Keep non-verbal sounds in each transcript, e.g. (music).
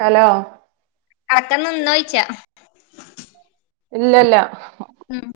Hello അളക്കം നിന്നോയ്ച്ച ഇല്ലല്ല ഉം.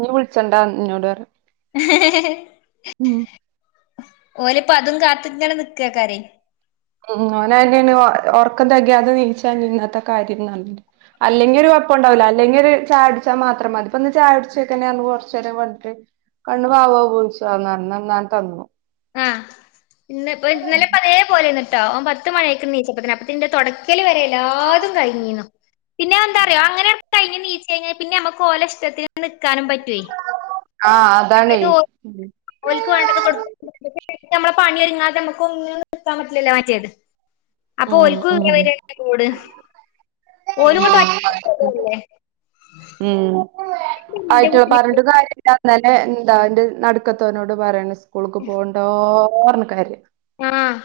ഞ് വിളിച്ചണ്ട ന്നോട് പറഞ്ഞ് ഓലപ്പ അതും കാത്തിങ്ങനിക്കക്കാരേ ഉം ഒനയന്യണ് ഒർക്കംതകിയാതെ നീച്ചാ ഇന്നാത്തെ കാര്ംന്ന അല്ലെങ്കി ഒരു കൊഴപ്പം ണ്ടാവുല അല്ലെങ്കി ഒരു ചായ ടിച്ച മാത്രം മതിപ്പൊ ന്ന് ചായ ഉടിച്ചട്ടന്നെ കൊറചെരം വെകി കണ്ണ് പാവ പളിച്ചുന്ന്ഞാൻ തന്നു ആഹ് ഇന്ന ഇപ്പ ഇന്നലെ പതേ പോലെന്നിട്ടാ ഓമ്പത്ത് മണിയായിക്കണ് നീച്ചപ്പതിന് അപ്പതിന്റെ തുടക്കല് വരെ എല്ലാതും കഴിഞ്ഞീന്നു പിന്നെ എന്താറയോ അങ്ങനെ കിഞ്ഞ്നീച്ചഴിഞ പിന്നെ മ്മക്ക് ഓല ഇഷ്ടത്തിന് നിക്കാനും പറ്റുവേ ആഹ് അതാണേ മറ്റേത് ഓക്ക് വേണ്ടത് കൊടു നമ്മള പണിഒരിങ്ങാതെ മ്മക്ക് ഒന്നും നിൽക്കാൻ പറ്റില്ലല്ലോ മറ്റേത് അപ്പൊ ഉം ഓൽക്ക് ഉം (unintelligible) ഓലങ്ങട്ട് ഒറ്റപ്പെടല്ലേ ഉം എന്റെ ആയിട്ട് കുട്ടിനെ പറഞ്ഞ് കാര്യന്നെ എന്താന്റെ നടുക്കത്തവനോട് പറയണം സ്കൂളക്ക് പോണ് എന്തോർണ കാര്യ ആഹ്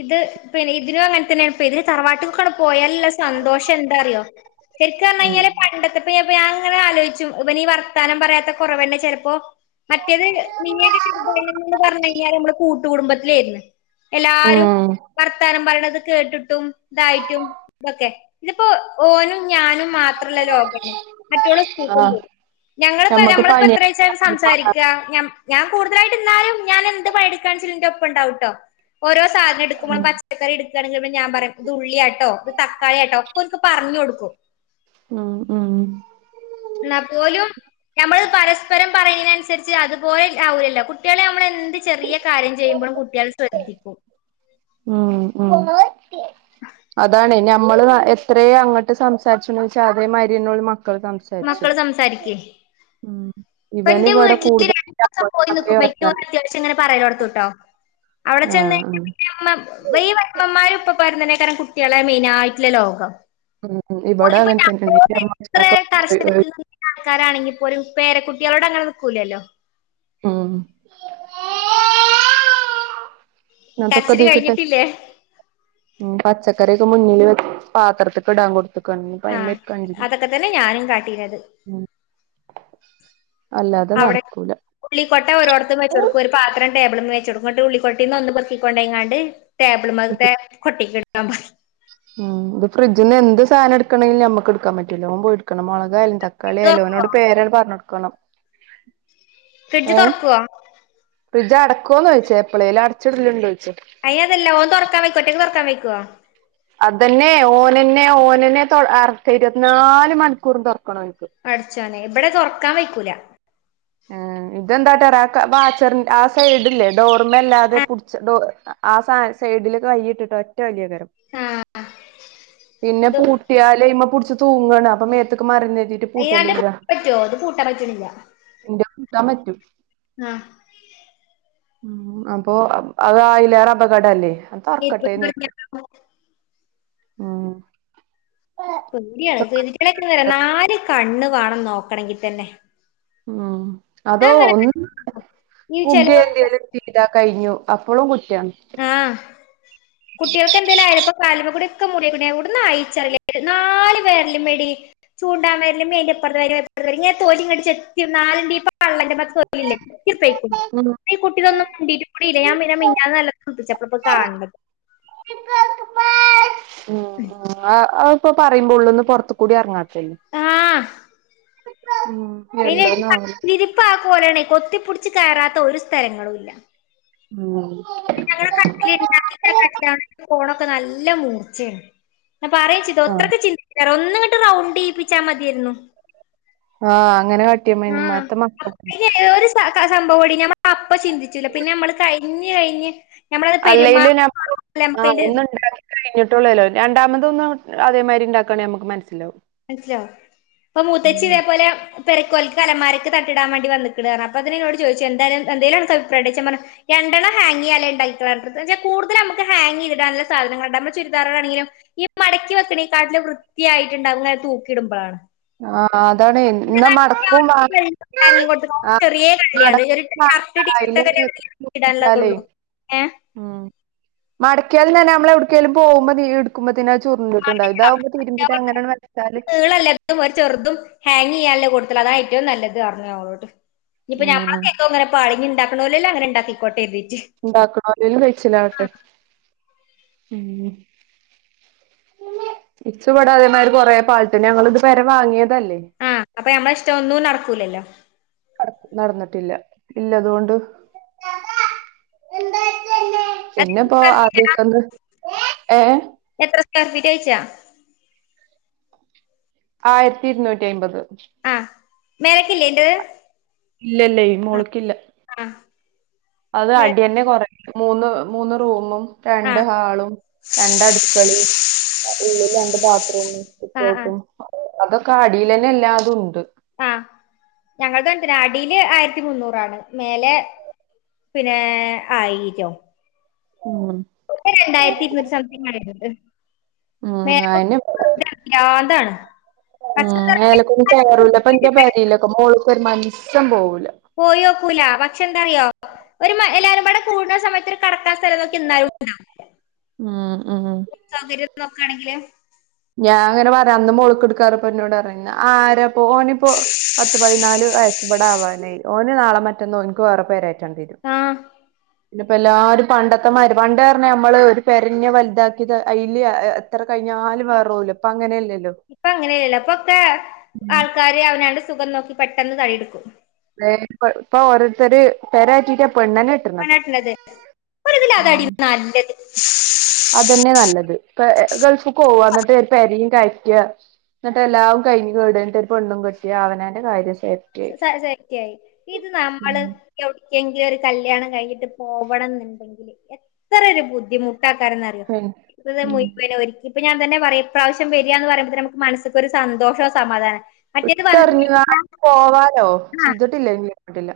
ഇത് പിന്നെ ഇതിനും അങ്ങനെ തന്നെയാപ്പെ ഇതിന് തറവാട്ട് പോയല്ല സന്തോഷം എന്താറിയോ ശരിക് ഉം പറഞ്ഞയിഞ്ഞാല് പണ്ടത്തെ പെ ഞപ്പോ ങ്ങനെ ആലോചിച്ചും ഇവനീ വർത്താനം പറയാത്ത കൊറവന്നെ ചെലപ്പോ മറ്റേത് നീ ച എന്ന് പറഞ്ഞ കഴിഞ്ഞാൽ നമ്മള് കൂട്ട്കൂടുമ്പോ ഉം എല്ലും വർത്തം പറിണത് കേട്ടിട്ടും ഇതായിട്ടും ഇതൊക്കെ ഇതിപ്പോ ഓനും ഞാനും മാത്രല്ല ലോകം മറ്റോള് സ്കൂക്കും ആഹ് പോകും ഞങ്ങളിപ്പോ നമ്മക്ക് നമ്മളിപ്പോ പണി എത്രാച്ച സംസാരി ഞ ഞ്ഞം ഞാൻ കൂടുതലായിട്ട് ന്നാലും ഞാൻ എന്ത് പണിയ ഇടുണെച്ചിലിന്റെ ഒപ്പം ഉണ്ടാവുട്ടോ ഓരോ സാധന എടുക്കുമ്പോ ഉം പച്ച പച്ചക്കറി ഇട്തടക്കുമ്പോ ഞാ പറിം ഇത് ഉള്ളിയട്ടോ ഇത് തക്കാളി ആട്ടോ ഒക്കെ ഓർക്ക് പറഞൊഡ്ക്കും ഉം ഉം ന്നാ പോലും ഞമ്മള് പരസ്പരം പറയണൻസരിച്ച് അതുപോലെ ആവലല്ലോ കുട്ടികളെ മ്മളെന്ത് ചെറിയ കാര്യം ചെയ്യുമ്പോഴും കുട്ടിആള് ശ്രദ്ധിക്കും ഉം ഉം അതാണെ ഞമ്മള് എത്രയ അങ്ങട്ട് സംസാരിച്ചന്ച അതേ മരിയന്ന ഓല് മക്കള് സംസ മക്കള് സംസാരിക്ക്‌ ഉ ഇവന് ഇവിടെ കൂടുതലായിട്ട (unintelligible) വർത്താനം ച്ഇങ്ങനെ പറയലോടുത്തട്ടോ അവിടെ ചെന്ന് ആഹ് ആഹ് കഴിഞ്ഞപിന്നെ ഈ വൈപ്പന്മാരും ഇപ്പ പറുന്നതിനെക്കാരണം കുട്ടികളെ മെയിന ആയിട്ള്ള ലോകം ഉം ഉം ഇബടെ അങ്ങനെ തന്നെ ആണ് (unintelligible) ആൾക്കാരാണെങ്കി പോലും പേര കുട്ടിയാളോട് അങ്ങനെ നിക്കൂലല്ലോ ഉം തൊക്കെ കരച്ചില് തീകിട്ടെ കഴിഞ്ഞിട്ടില്ലേ ഉം പച്ചക്കറൊക്കെ മുന്നില് വെച്ച് പാത്രത്തൊക്കെ ഇടാൻ കൊടു- തെക്കാണ് ആഹ് കൈ്മ കഞ്ചിരി അതൊക്കെ തന്നെ ഞാനും കാട്ടീനത് ഉം അല്ലാതെ അവിടെ നടക്കൂല ഉള്ളിക്കൊട്ട ഓരോടത്തും വെച്ചടുക്കും ഒരു പത്രം ടേബിളുമേ നിന്ന് വച്ച് കൊടുക്കും ന്നട്ട് ഉള്ളിക്കൊട്ടെന്ന് ഒന്ന് പൊക്കികൊണ്ടേങ്ങാണ്ട് ടെബളിമേത്തെ കൊട്ടേയിക്ക്ഇടാൻ പറയ്‌ ഉം ഇത് ഫ്രഡ്ജിന്ന് എന്ത് സാന ട്ക്കണെങ്കിലും ഞമ്മക്ക് ട്ക്കാ പറ്റൂല്ല ഓൻ പോയി ഇട്ക്കണം മുളകയാലും തക്ക്‌ ഫ്രിഡ്ജ് തുറക്കുവോ കളിയല്ലോനോട് പേരട് പറഞ്ഞ് ടുക്കണം ഫ്രിഡ്ജ് തുറക്കുവോ ഫ്രിഡ്ജ് അടക്കോന്ന് ചോദിച്ചാ എപ്പഴേല് അടിച്ചിടലിണ്ടോചോദിച്ച അയിനതല്ല ഓൻ തൊറക്കൻ വയ്ക്കൊ ഒറ്റക്ക് തൊറക്കാൻ വയ്ക്കോ അതെന്നെ ഓനന്നെ ഓനന്നെ അ ഇരുപത്തിനാല് മണിക്കൂറും തൊറക്കണം ഓനിക്ക് പടച്ചോനെ ഇവിടെ തൊറക്കാൻ വയ്ക്കൂല ആ ഇതെന്താകാട്ടറിയോ ആ ബാച്ചറിന്റെആ സൈഡല്ലേ ആ (unintelligible) ആ സ സൈഡില്ല് കൈയിട്ടിട്ടോ ഒറ്റ വലിയകാരം ആഹ് പിന്നെ ഇത് പൂ കിട്ടിയാലേ ഐമ പിടിച്ച് തൂങ്ങാണ് അപ്പമേത്തേക്ക് മറിന്ന് രുതിട്ട് ടീം എൻ്റെ പൂട്ടാൻ പറ്റോ ഇത് പൂട്ടൻ പറ്റണില്ല ഇന്റെ കൂത്താൻ പറ്റും ആഹ് ഉം അപ്പൊ അത് അതിലേറെ അപകട അല്ലേ തുറക്കട്ടെന്ന് വിചാരിച്ചും പരിയാണ് പെളൊക്ക വരാ നാല് കണ്ണ് വേണം നോക്കണങ്കി തന്നെ ഞാൻ അതോ അങ്ങനെ ഒന്ന് ഈ ചെലവർക്ക് പുതിയെഴങതാൽ ചെയ്താൽ കഴിഞ്ഞു അപ്പളും കുറ്റ ആഹ് കുട്ടികൾക്ക്ന്തെങ്കലും ആയാലപ്പ കാൽമേകൂടി ഒക്കെമുറിയി കു ണ്ണു എവിട്ന്നായിച്ചറില്ല നാല് വേരലു മേടി. ചൂണ്ടാവെരലും അയിന്റെ ഇപ്പറത്തെ വേരലിം (unintelligible) ഇങ്ങനെ തൊലിങ്ങട് ച്ചേത്തി നാലിന്റം പള്ള (unintelligible) (unintelligible) ചെത്തിപോയിക് ണു ഉം ഈ കുട്ടിന്നും മുണ്ടിറ്റുകൂടില്ല ഞാൻപിന്നെ മിന്നാന്ന് നാല്ലാന്ന് ശ്രദ്ധിച്ചപോള്ള പ്പ കാണ് ണ്ണത് ഉം ഉം ആഹ് അപ്പൊ പറയുമ്പോ ഉള്ള്ന്ന് പോറത്ത്കൂടി എറങ്ങാതെണ് ആഹ് ഉം അതിന് എന്താന്നാവോ ഡി (unintelligible) കൊത്തിപ്പിടിച്ച് കയറാത്ത ഒരു സ്ഥലങ്ങളും ഇല്ല ഉം ഞങ്ങുടെ കട്ടില് (unintelligible) കോണൊക്കെ നല്ല മൂർച്ചേണ് ഞാൻ പറിയിംചെയ്തു ആഹ് അത്രക്ക് ചിന്തിച്ച്ല ഒന്നുംങ്ങട്ട് റൗണ്ട് ചെയ്യിപ്പിച്ചാ മതിയായിരുന്നു. ആഹ് അങ്ങനെ കട്ട്യാമ്മതിനു ഇമ്മാരി മക്ക ഏതോ രു ക്ക സംഭവം ടി ഞമ്മ അപ്പൊ ചിന്തിച്ചൂല്ല പിന്നെ നമ്മള് കഴിഞ്ഞ് കഴിഞ്ഞ് ഞമ്മളത് പെരുമാ അല്ലെങ്കിലും ഞമ്മള് (unintelligible) നമുക്ക് ആഹ് അതിന്റെ ഒന്നിണ്ടാക്കി കഴിഞ്ഞിട്ടുള്ളല്ലോ രണ്ടാമത് ഒന്ന് അതേമാതിരി ഇണ്ടാക്കാണേ നമുക്ക് മനസ്സിലാവും മനസിലവും പ്പൊ മൂത്തച്ചി ഉം തേ പ്പൊല പേരക്ക് ഓൽക്ക് അലമാരക്ക് തട്ട്ട്ടാൻ വേണ്ടി വന്ന്ക്ക്ണ്റഞ്ഞ് അപ്പതിന് എന്നോട് ചോയിച്ചു എന്താണ് എന്തേലും അനക്ക് അഭിപ്രായണ്ടോയിച്ചു ഞാ പറഞ്ഞ് രണ്ടെണ്ണം ഹാങ്യ്യാലെ ഇണ്ടായിട്ടൊള്ള് എന്താച്ചാ കൂടുതല് നമ്മക്ക് ഹാങ്യ്തിടാന് ള്ള സാധനങ്ങള്ണ്ട് നമ്മടെ ചുരിദാറ്കളാണെങ്കിലും ഈ മടക്കി വെക്ണേ കാട്ടിലും വൃത്തിയായിട്ടുണ്ടവല്ലോ അ തൂക്കി ഇടുമ്പേ ആ അതാണ് എന്നാ ഇന്റെതാണങ്കിലോ മടക്കും വാ (inaudible) അരീക്കോട്ട്ന്ന് ആ ഓക്ക് ചെറ്യേ മടക്കും കള്ളിയത് (unintelligible) കറ് വാണ്ട അയില് (unintelligible) തൂക്കിട്ടാലേ ഇടാന്ള്ളതൊള്ളൂ ഏഹ് ഉം മടക്കിയാലും തന്നെ നമ്മള് എവിടുക്കേലും പോകുമ്പോ ന്നീ യിട് ട്ക്കുമ്പത്തിനും അത് ചുർണ്ട്ട്ട്ണ്ടാവും ഇതാവുമ്പോ തിരുമ്പീട്ട് അങ്ങനെയാണ്ട് വെച്ചാല് തും ഒര് ചെറ്തും ഹാങ്യ്യാല്ലത് കൊട്ത്ത്ണ് അതാ ഏറ്റവും നല്ലത്റ്ഞ്ഞ് ഞാൻ ഓളോട് ഇഞ്ഞ്പ്പൊ ഞമ്മളെ ഉം പേരക്കോങ്ങനെ പാളി ഇനി ഇണ്ടക്ക്ണോല്ലേലും അങ്ങനെ ഇണ്ടക്കികോട്ടേര്തീട്ട് ഇണ്ടാക്ക്ണോലേലും കഴിച്ചിലാവട്ടെ ഉം ഇച്ച് ഇബടെ അതേമാരി കൊറെ പാള്ട്ടെന്നെ ഞങ്ങള്ത് പേര വാങ്ങിയതല്ലേ. ആഹ് അപ്പൊ നമ്മളെ ഇഷ്ട ഒന്നും നടക്കൂലല്ലോ നടന്നിട്ടില്ല ഇല്ലതുകൊണ്ട് അത് പിന്നെപ്പോ ആ? ആദിക്കെന്ന് ഏഹ് എത്ര സ്ക്വയർ ഫീറ്റോയിച്ച ആയിര്ത്തി ഇരുന്നൂറ്റി അയ്മ്പത്. ആഹ് മേലക്ക്ല്ലേയിന്റെത് ഇല്ല ഇല്ലേയ് മോള്ക്കില്ല ആ അത് മേലക്ക്. അടിയെന്നെ കൊറ മൂന്ന് മൂന്ന് റൂമും ആ രണ്ട് ഹാളും രണ്ടടുക്കളീം ഉള്ളിൽ രണ്ട് ബാത്ത്റൂമും ആ ആ സിറ്റോട്ടും അതൊക്കെ അടില്ലന്നെ എല്ലാതും ഉണ്ട് ആഹ് ഞങ്ങള്ടെ അടിയില് ആയിരത്തി മുന്നൂറാണ് മേലെ- പിന്നെ ആയിരോ ഉം ഒര്ക്ക് രണ്ടായിരത്തി ഇരുന്നൂറ്റ സംതിങ് ആയിട്ടുണ്ട് ഉം മേ- അയിന് ഭ്രാന്താണ് ഉം പക്ഷെ എന്താ അറിയോ? മേലകൊന്നും കയ്യറൂല്ല അപ്പന്റെ പേരെയിലൊക്കെ മോള് ഒരു മനുഷ്യൻ പോവൂല പോയാൽ ഒക്കൂല പക്ഷെ എന്താറിയോ ഒരു മ എല്ലാരും കൂടെ കൂടണ സമയത്ത് ഒരു കെടക്കാൻ സ്ഥലം- എനിക്ക് എന്തായാലുടുക്കണം ഉം ഉം സൗകര്യം നോക്കാണെങ്കില് ഞാൻ അങ്ങനെ പറയാം അന്ന് മൊളക്ക് ഇട്ക്കാ റഞ്ഞപ്പൊ ഇന്നൊട് റഞ്ഞ് ആരാ ഓനിപ്പോ പത്ത് പതിനാല് വയസ്സ് ബടെ ആവാനായി ഓന് നാളെ മറ്റന്ന ഓന്ക്ക് വേറെ പേരാ രണ്ടീരും ആ പിന്നപ്പ എല്ലാരും പണ്ടത്തെ മ പണ്ട് പറഞ്ഞാ നമ്മള് ഒരു പെരന്നെ വലുതാക്കിയത് അയില് എത്ര കഴിഞ്ഞാലും വേറൊല്ല ഇപ്പ അങ്ങനെല്ലല്ലോ ഇപ്പ അങ്ങനെല്ലല്ല ഇപ്പൊക്കെ ആൾക്കാര് അവനാണ്ട് സുഖം നോക്കി പെട്ടെന്ന് തടിടുക്കും വ ഇപ്പൊ ഓരോര്ത്തര് പെരാറ്റിട്ടാ പെണ്ണന്നെ കെട്ടണത് പെണ്ണട്ട്ണത് ഒരിത് ല് അതാടി നല്ലത് തന്നെ നല്ലത് പ ഗൾഫിൽ പോവാ എന്നിട്ട് ഒരു പരെ കയറ്റ എന്നിട്ട് എല്ലാവും കഴിഞ്ഞ് കേട് ഒരു പെണ്ണും കെട്ടി അവനന്റെ കാര്യം സേഫ്റ്റി ആയി സേഫ്റ്റി ആയി ഇത് നമ്മള് ഉം എവിടേക്കെങ്കിലും ഒരു കല്യാണം കഴിഞ്ഞിട്ട് പോവണം ന്ന്ണ്ടെങ്കില് എത്ര ഒരു ബുദ്ധിമു ട്ടേക്കാരം ന്നറിയോ ഉം ഇപ്പത് ഉം മുയ് വനും ഓ ഇപ്പൊ ഞാൻതന്നെ പറയും ഇപ്രാവശ്യം വരികയാന്ന് പറുമ്പഴേ നമുക്ക് മനസ്സിക്കൊരു സന്തോഷോ സമാധാനം മറ്റേത് വന്ന ഇട്ടെറിഞ്ഞുകാണ്ട് പോവാലോ ചെയ്തിട്ടില്ല എങ്കിലുംന്നിട്ടില്ല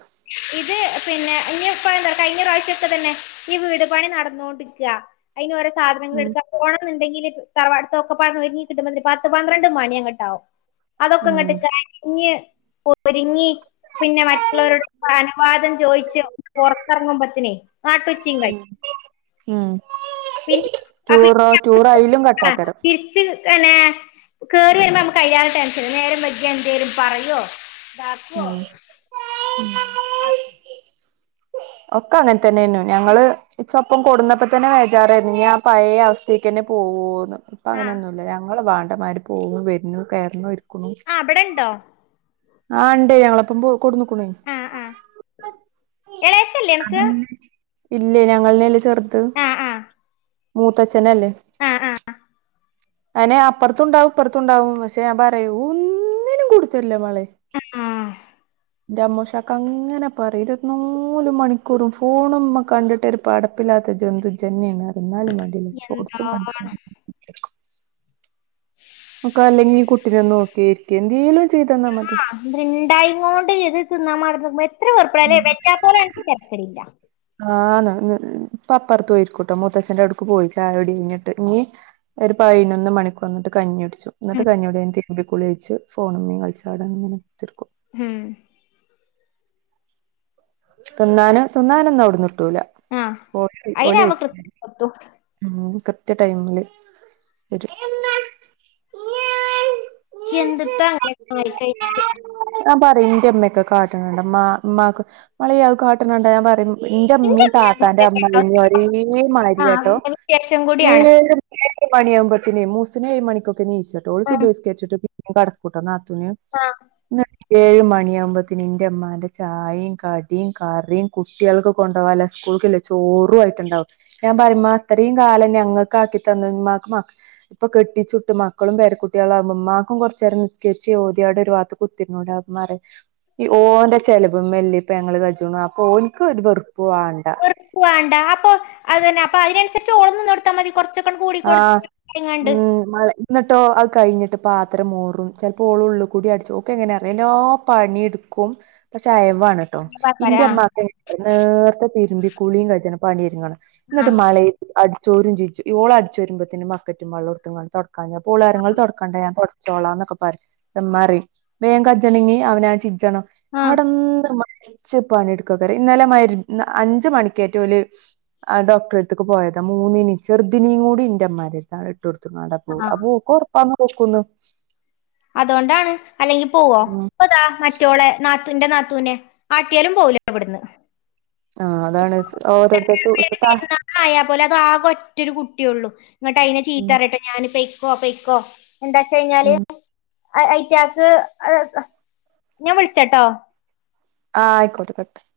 ഇത് പിന്നെ ഇപ്പ എന്താ കഴിഞ്ഞ പ്രാവശ്യ തന്നെ ഈ വീട് പണി നടന്നൊടിക്ക അതിന് ഓരോ സാധനങ്ങൾ ഉം എടുക്കാ പോണം ന്നുണ്ടെങ്കിൽ തറവാട്ത്തൊക്കപ്പാടെ ഒരുങ്ങി കിട്ടുമപൊത്തിൻ പത്ത് പന്ത്രണ്ട് മണി അങ്ങട്ടാവും അതൊക്കെ ഉം ഇങ്ങോട്ട് കഴിഞ്ഞ് ഒരുങ്ങി പിന്നെ മറ്റുള്ളവരുടെ അനുവാദം ചോയിച്ച് പുറത്തിറങ്ങുമ്പത്തനെ നാട്ടു ഉം ഉം പിന്നെ അപ്പൊ ടൂറോ ടൂറയിലും കട്ട ആ ആക്കരം തിരിച്ച് പിന്നെ കേറി വരുമ്പോ നമ്മുക്ക് അതിലേറെ ടെൻഷൻ നേരം വൈകിയ എന്തേരും പറയോ ബാക്കോ ഉം അ ഒക്കെ അങ്ങനെ തന്നെയന്നു ഉം ഞങ്ങള് ചൊപ്പം കൊട്ന്നപ്പോ തന്നെ വേചാറായിരുന്നു ഇ ആ പഴയ അവസ്ഥയേക്ക് തന്നെ പൊവൊന്ന് ഇപ്പൊ ആ അങ്ങനെയൊന്നുല്ല ഞങ്ങള് വാണ്ടമാര് പോകു വരുന്നു കേറണു ഇരിക്കുന്നു ആ ബടെണ്ടോ ആണ്ട് ഞങ്ങളപ്പം പോ കൊടുന്നക്കണേ ആ ആ എളേച്ചല്ലേ അത അനക്ക് ഇല്ല ഞങ്ങൾന്നല്ല ചെറുത് ആ ആ മൂത്തച്ഛനല്ലേ ആ ആ അതിനെ അപ്പുറത്തുണ്ടാവും ഇപ്പുറത്തുണ്ടാവും പക്ഷെ ഞാൻ പറയൂ ഒന്നിനും കൊടുത്തല്ല മളെ (unintelligible) ൻ്റമ്മുഷാക്കങ്ങനെ പറയും (unintelligible) മൂല് മണിക്കൂറും ഫോണുമ്മെ കണ്ടിട്ട് ഒരു പടപ്പില്ലാത്ത ജന്തുജ്ജന്നെണ് പറയുംന്നാലും എന്താ (unintelligible) ഓക്കാ അല്ലെങ്കീ കുട്ടിനെന്നോക്കിരിക്ക എന്തേലും ചെയ്തന്നാ മതി (unintelligible) ആഹ് ന്ന് പ്പപ്പറത്ത് പോയിരിക്കോട്ടോ മുത്തച്ഛന്റെ അവിടുക്ക് പോയി ചായുടി കയിഞ്ഞിട്ട് ഇനി ഒരു പയ്നൊന്ന് മണിക്ക് വന്നിട്ട് കഞ്ഞിടിക്കു എന്നിട്ട് ഉം കഞ്ഞൂടി കഴിഞ്ഞ്ട്ട് (unintelligible) ഫോണുമ്മേ കളിച്ചാവിടങ്ങനെകുത്തിർക്കും ഹും തിന്നാനും തിന്നാനൊന്നും അവിട്ന്ന് ഇട്ടൂല ഓല ഓല് വെച്ച്‌ ഒത്തും ഉം കൃത്യ ടൈമില് വരും (unintelligible) (unintelligible) ആയിക്കഴിഞ്ഞാല് ഞാൻ പറയും എന്റെമ്മക്കെ കാട്ടണണ്ട് മ്മ ഇമ്മാക്ക് മളിയ കാട്ടണണ്ട ഞാൻ പറയും എന്റെ ഉമ്മീ ഇന്റെ താക്കാന്റെ (unintelligible) ഒരേ മാരിയട്ടോ ആഹ് ശേഷം കൂടിയാണ് ഏഴ് ഏഴു മണിയാവുമ്പഴത്തേന്ന് മൂസിനു ഏഴ് മണിക്കൊക്കെ ഇണീച്ചുട്ടോ ഓള് ആഹ് സുബൈസ്കരിച്ചിട്ട് പിന്നേം കിടക്കും കുട്ട നാത്തൂന് ആഹ് ഇന്ന് ഏഴ് മണിയാമ്പോത്തേന് ഇന്റെമ്മാന്റെ ചായേം കടീം കറീം കുട്ട്യൾക്ക് കൊണ്ടുപോവാല്ല സ്കൂളിക്കുള്ള ചോറുവായിട്ടുണ്ടാവും ഞാൻ പറയുമ്മാ ഇത്രേം കാലം ഞങ്ങക്കാക്കി തന്ന ഉമ്മാക്ക് മാ ഇപ്പൊ കെട്ടിച്ചിട്ട് മക്കളും പേരക്കുട്ടികളാമ്പ ഇമ്മാക്കും കൊറച്ചേരം നിസ്സ് കെരിച്ച് ഓതിയോടെ ഒരു ഭാത്ത് കുത്തി ഇരുന്നൂടെമ്മാറയു ഈ ഓന്റെ ചെലവും മേല്ല് ഇപ്പ ഞങ്ങള് കഴിച്ചുന്നാ അപ്പൊ ഓന്ക്ക് ഒരു വെറുപ്പ് വാണ്ട വേണ്ടാപ്പൊ അതന്നെ അപ്പൊ അയ്നനുസരിച്ച് ഓളും നിന്നൊടുത്താ മതി കൊറച്ച് ആഹ് മ് മളേ ന്നിട്ടോ അത് കയ്ഞ്ഞിട്ട് പാത്രം മോറും ചെലപ്പോ ഓളുള്ളി കൂടി അടിച്ചു ഓക്കെങ്ങനെ അറിയാം എല്ലാ പണിയെടു ക്കും പക്ഷെ അയവാണ് ട്ടോ ആഹ് ഇന്റെമ്മാക്ക് നേർത്തെ തിരുമ്പിക്കുളിയും കഴിച്ചേന പണിയിര്ങ്ങണം ആഹ് എന്നിട്ട് മലയും അടിച്ചോരും ചീച്ചു ഓള് അടിച്ചു വരുമ്പത്തേന്ന് ബക്കറ്റും വെള്ളം എടത്തുങ്ങണ്ട് തൊടക്കും കഞ്ഞ പൂളാരങ്ങൾ തൊടക്കണ്ടേ ഞാൻ തൊടച്ച് ചോളാന്നൊക്കെ പറഞ്ഞ് പമ്മറയും വേം കച്ചണങ്ങി അവനാചിച്ചണം ആഹ് കടന്ന് മരിച്ച് പണി എടുക്ക (unintelligible) ഇന്നലെ മരു അഞ്ച് മണിക്കാറ്റോല് ആ ഡോക്ടറടുത്തേക്ക് പോയതാ മൂന്നിനേം ചെറുതിനേയും കൂടി ന്റമ്മാരെടുത്താണ് ഇട്ടുടുത്ത്ങ്ങാണ്ടാ പോവ്വാ ആഹ് അപ്പോക്കൊറപ്പാന്ന് പോക്കുന്ന് അതോണ്ടാണ് അല്ലെങ്കിൽ പോവോ ഇപ്പതാ മ മറ്റോളെ നാത്തുന്റെ നാത്തുനേ ആട്ടിയാലും പോവൂല്ല ഇവിട്ന്ന് ആഹ് അതാണ് ഓരോരുത്ത സു ഇപ്പ താ ആയാ പോലും അത് ആകെ ഒറ്റൊരു കുട്ടിയൊള്ളൂ ഇങ്ങട്ട് അയ്നെ ഉം ചീത്തർന്നിട്ട് ഞാനിപെയ്ക്കോ പെയ്ക്കോ. എന്താച്ചഴിഞ്ഞാല് ഉം ഐറ്റാക്ക് ങ് ഞാൻ വിളിച്ചട്ടോ ആഹ് ആയിക്കോട്ടെ (unintelligible)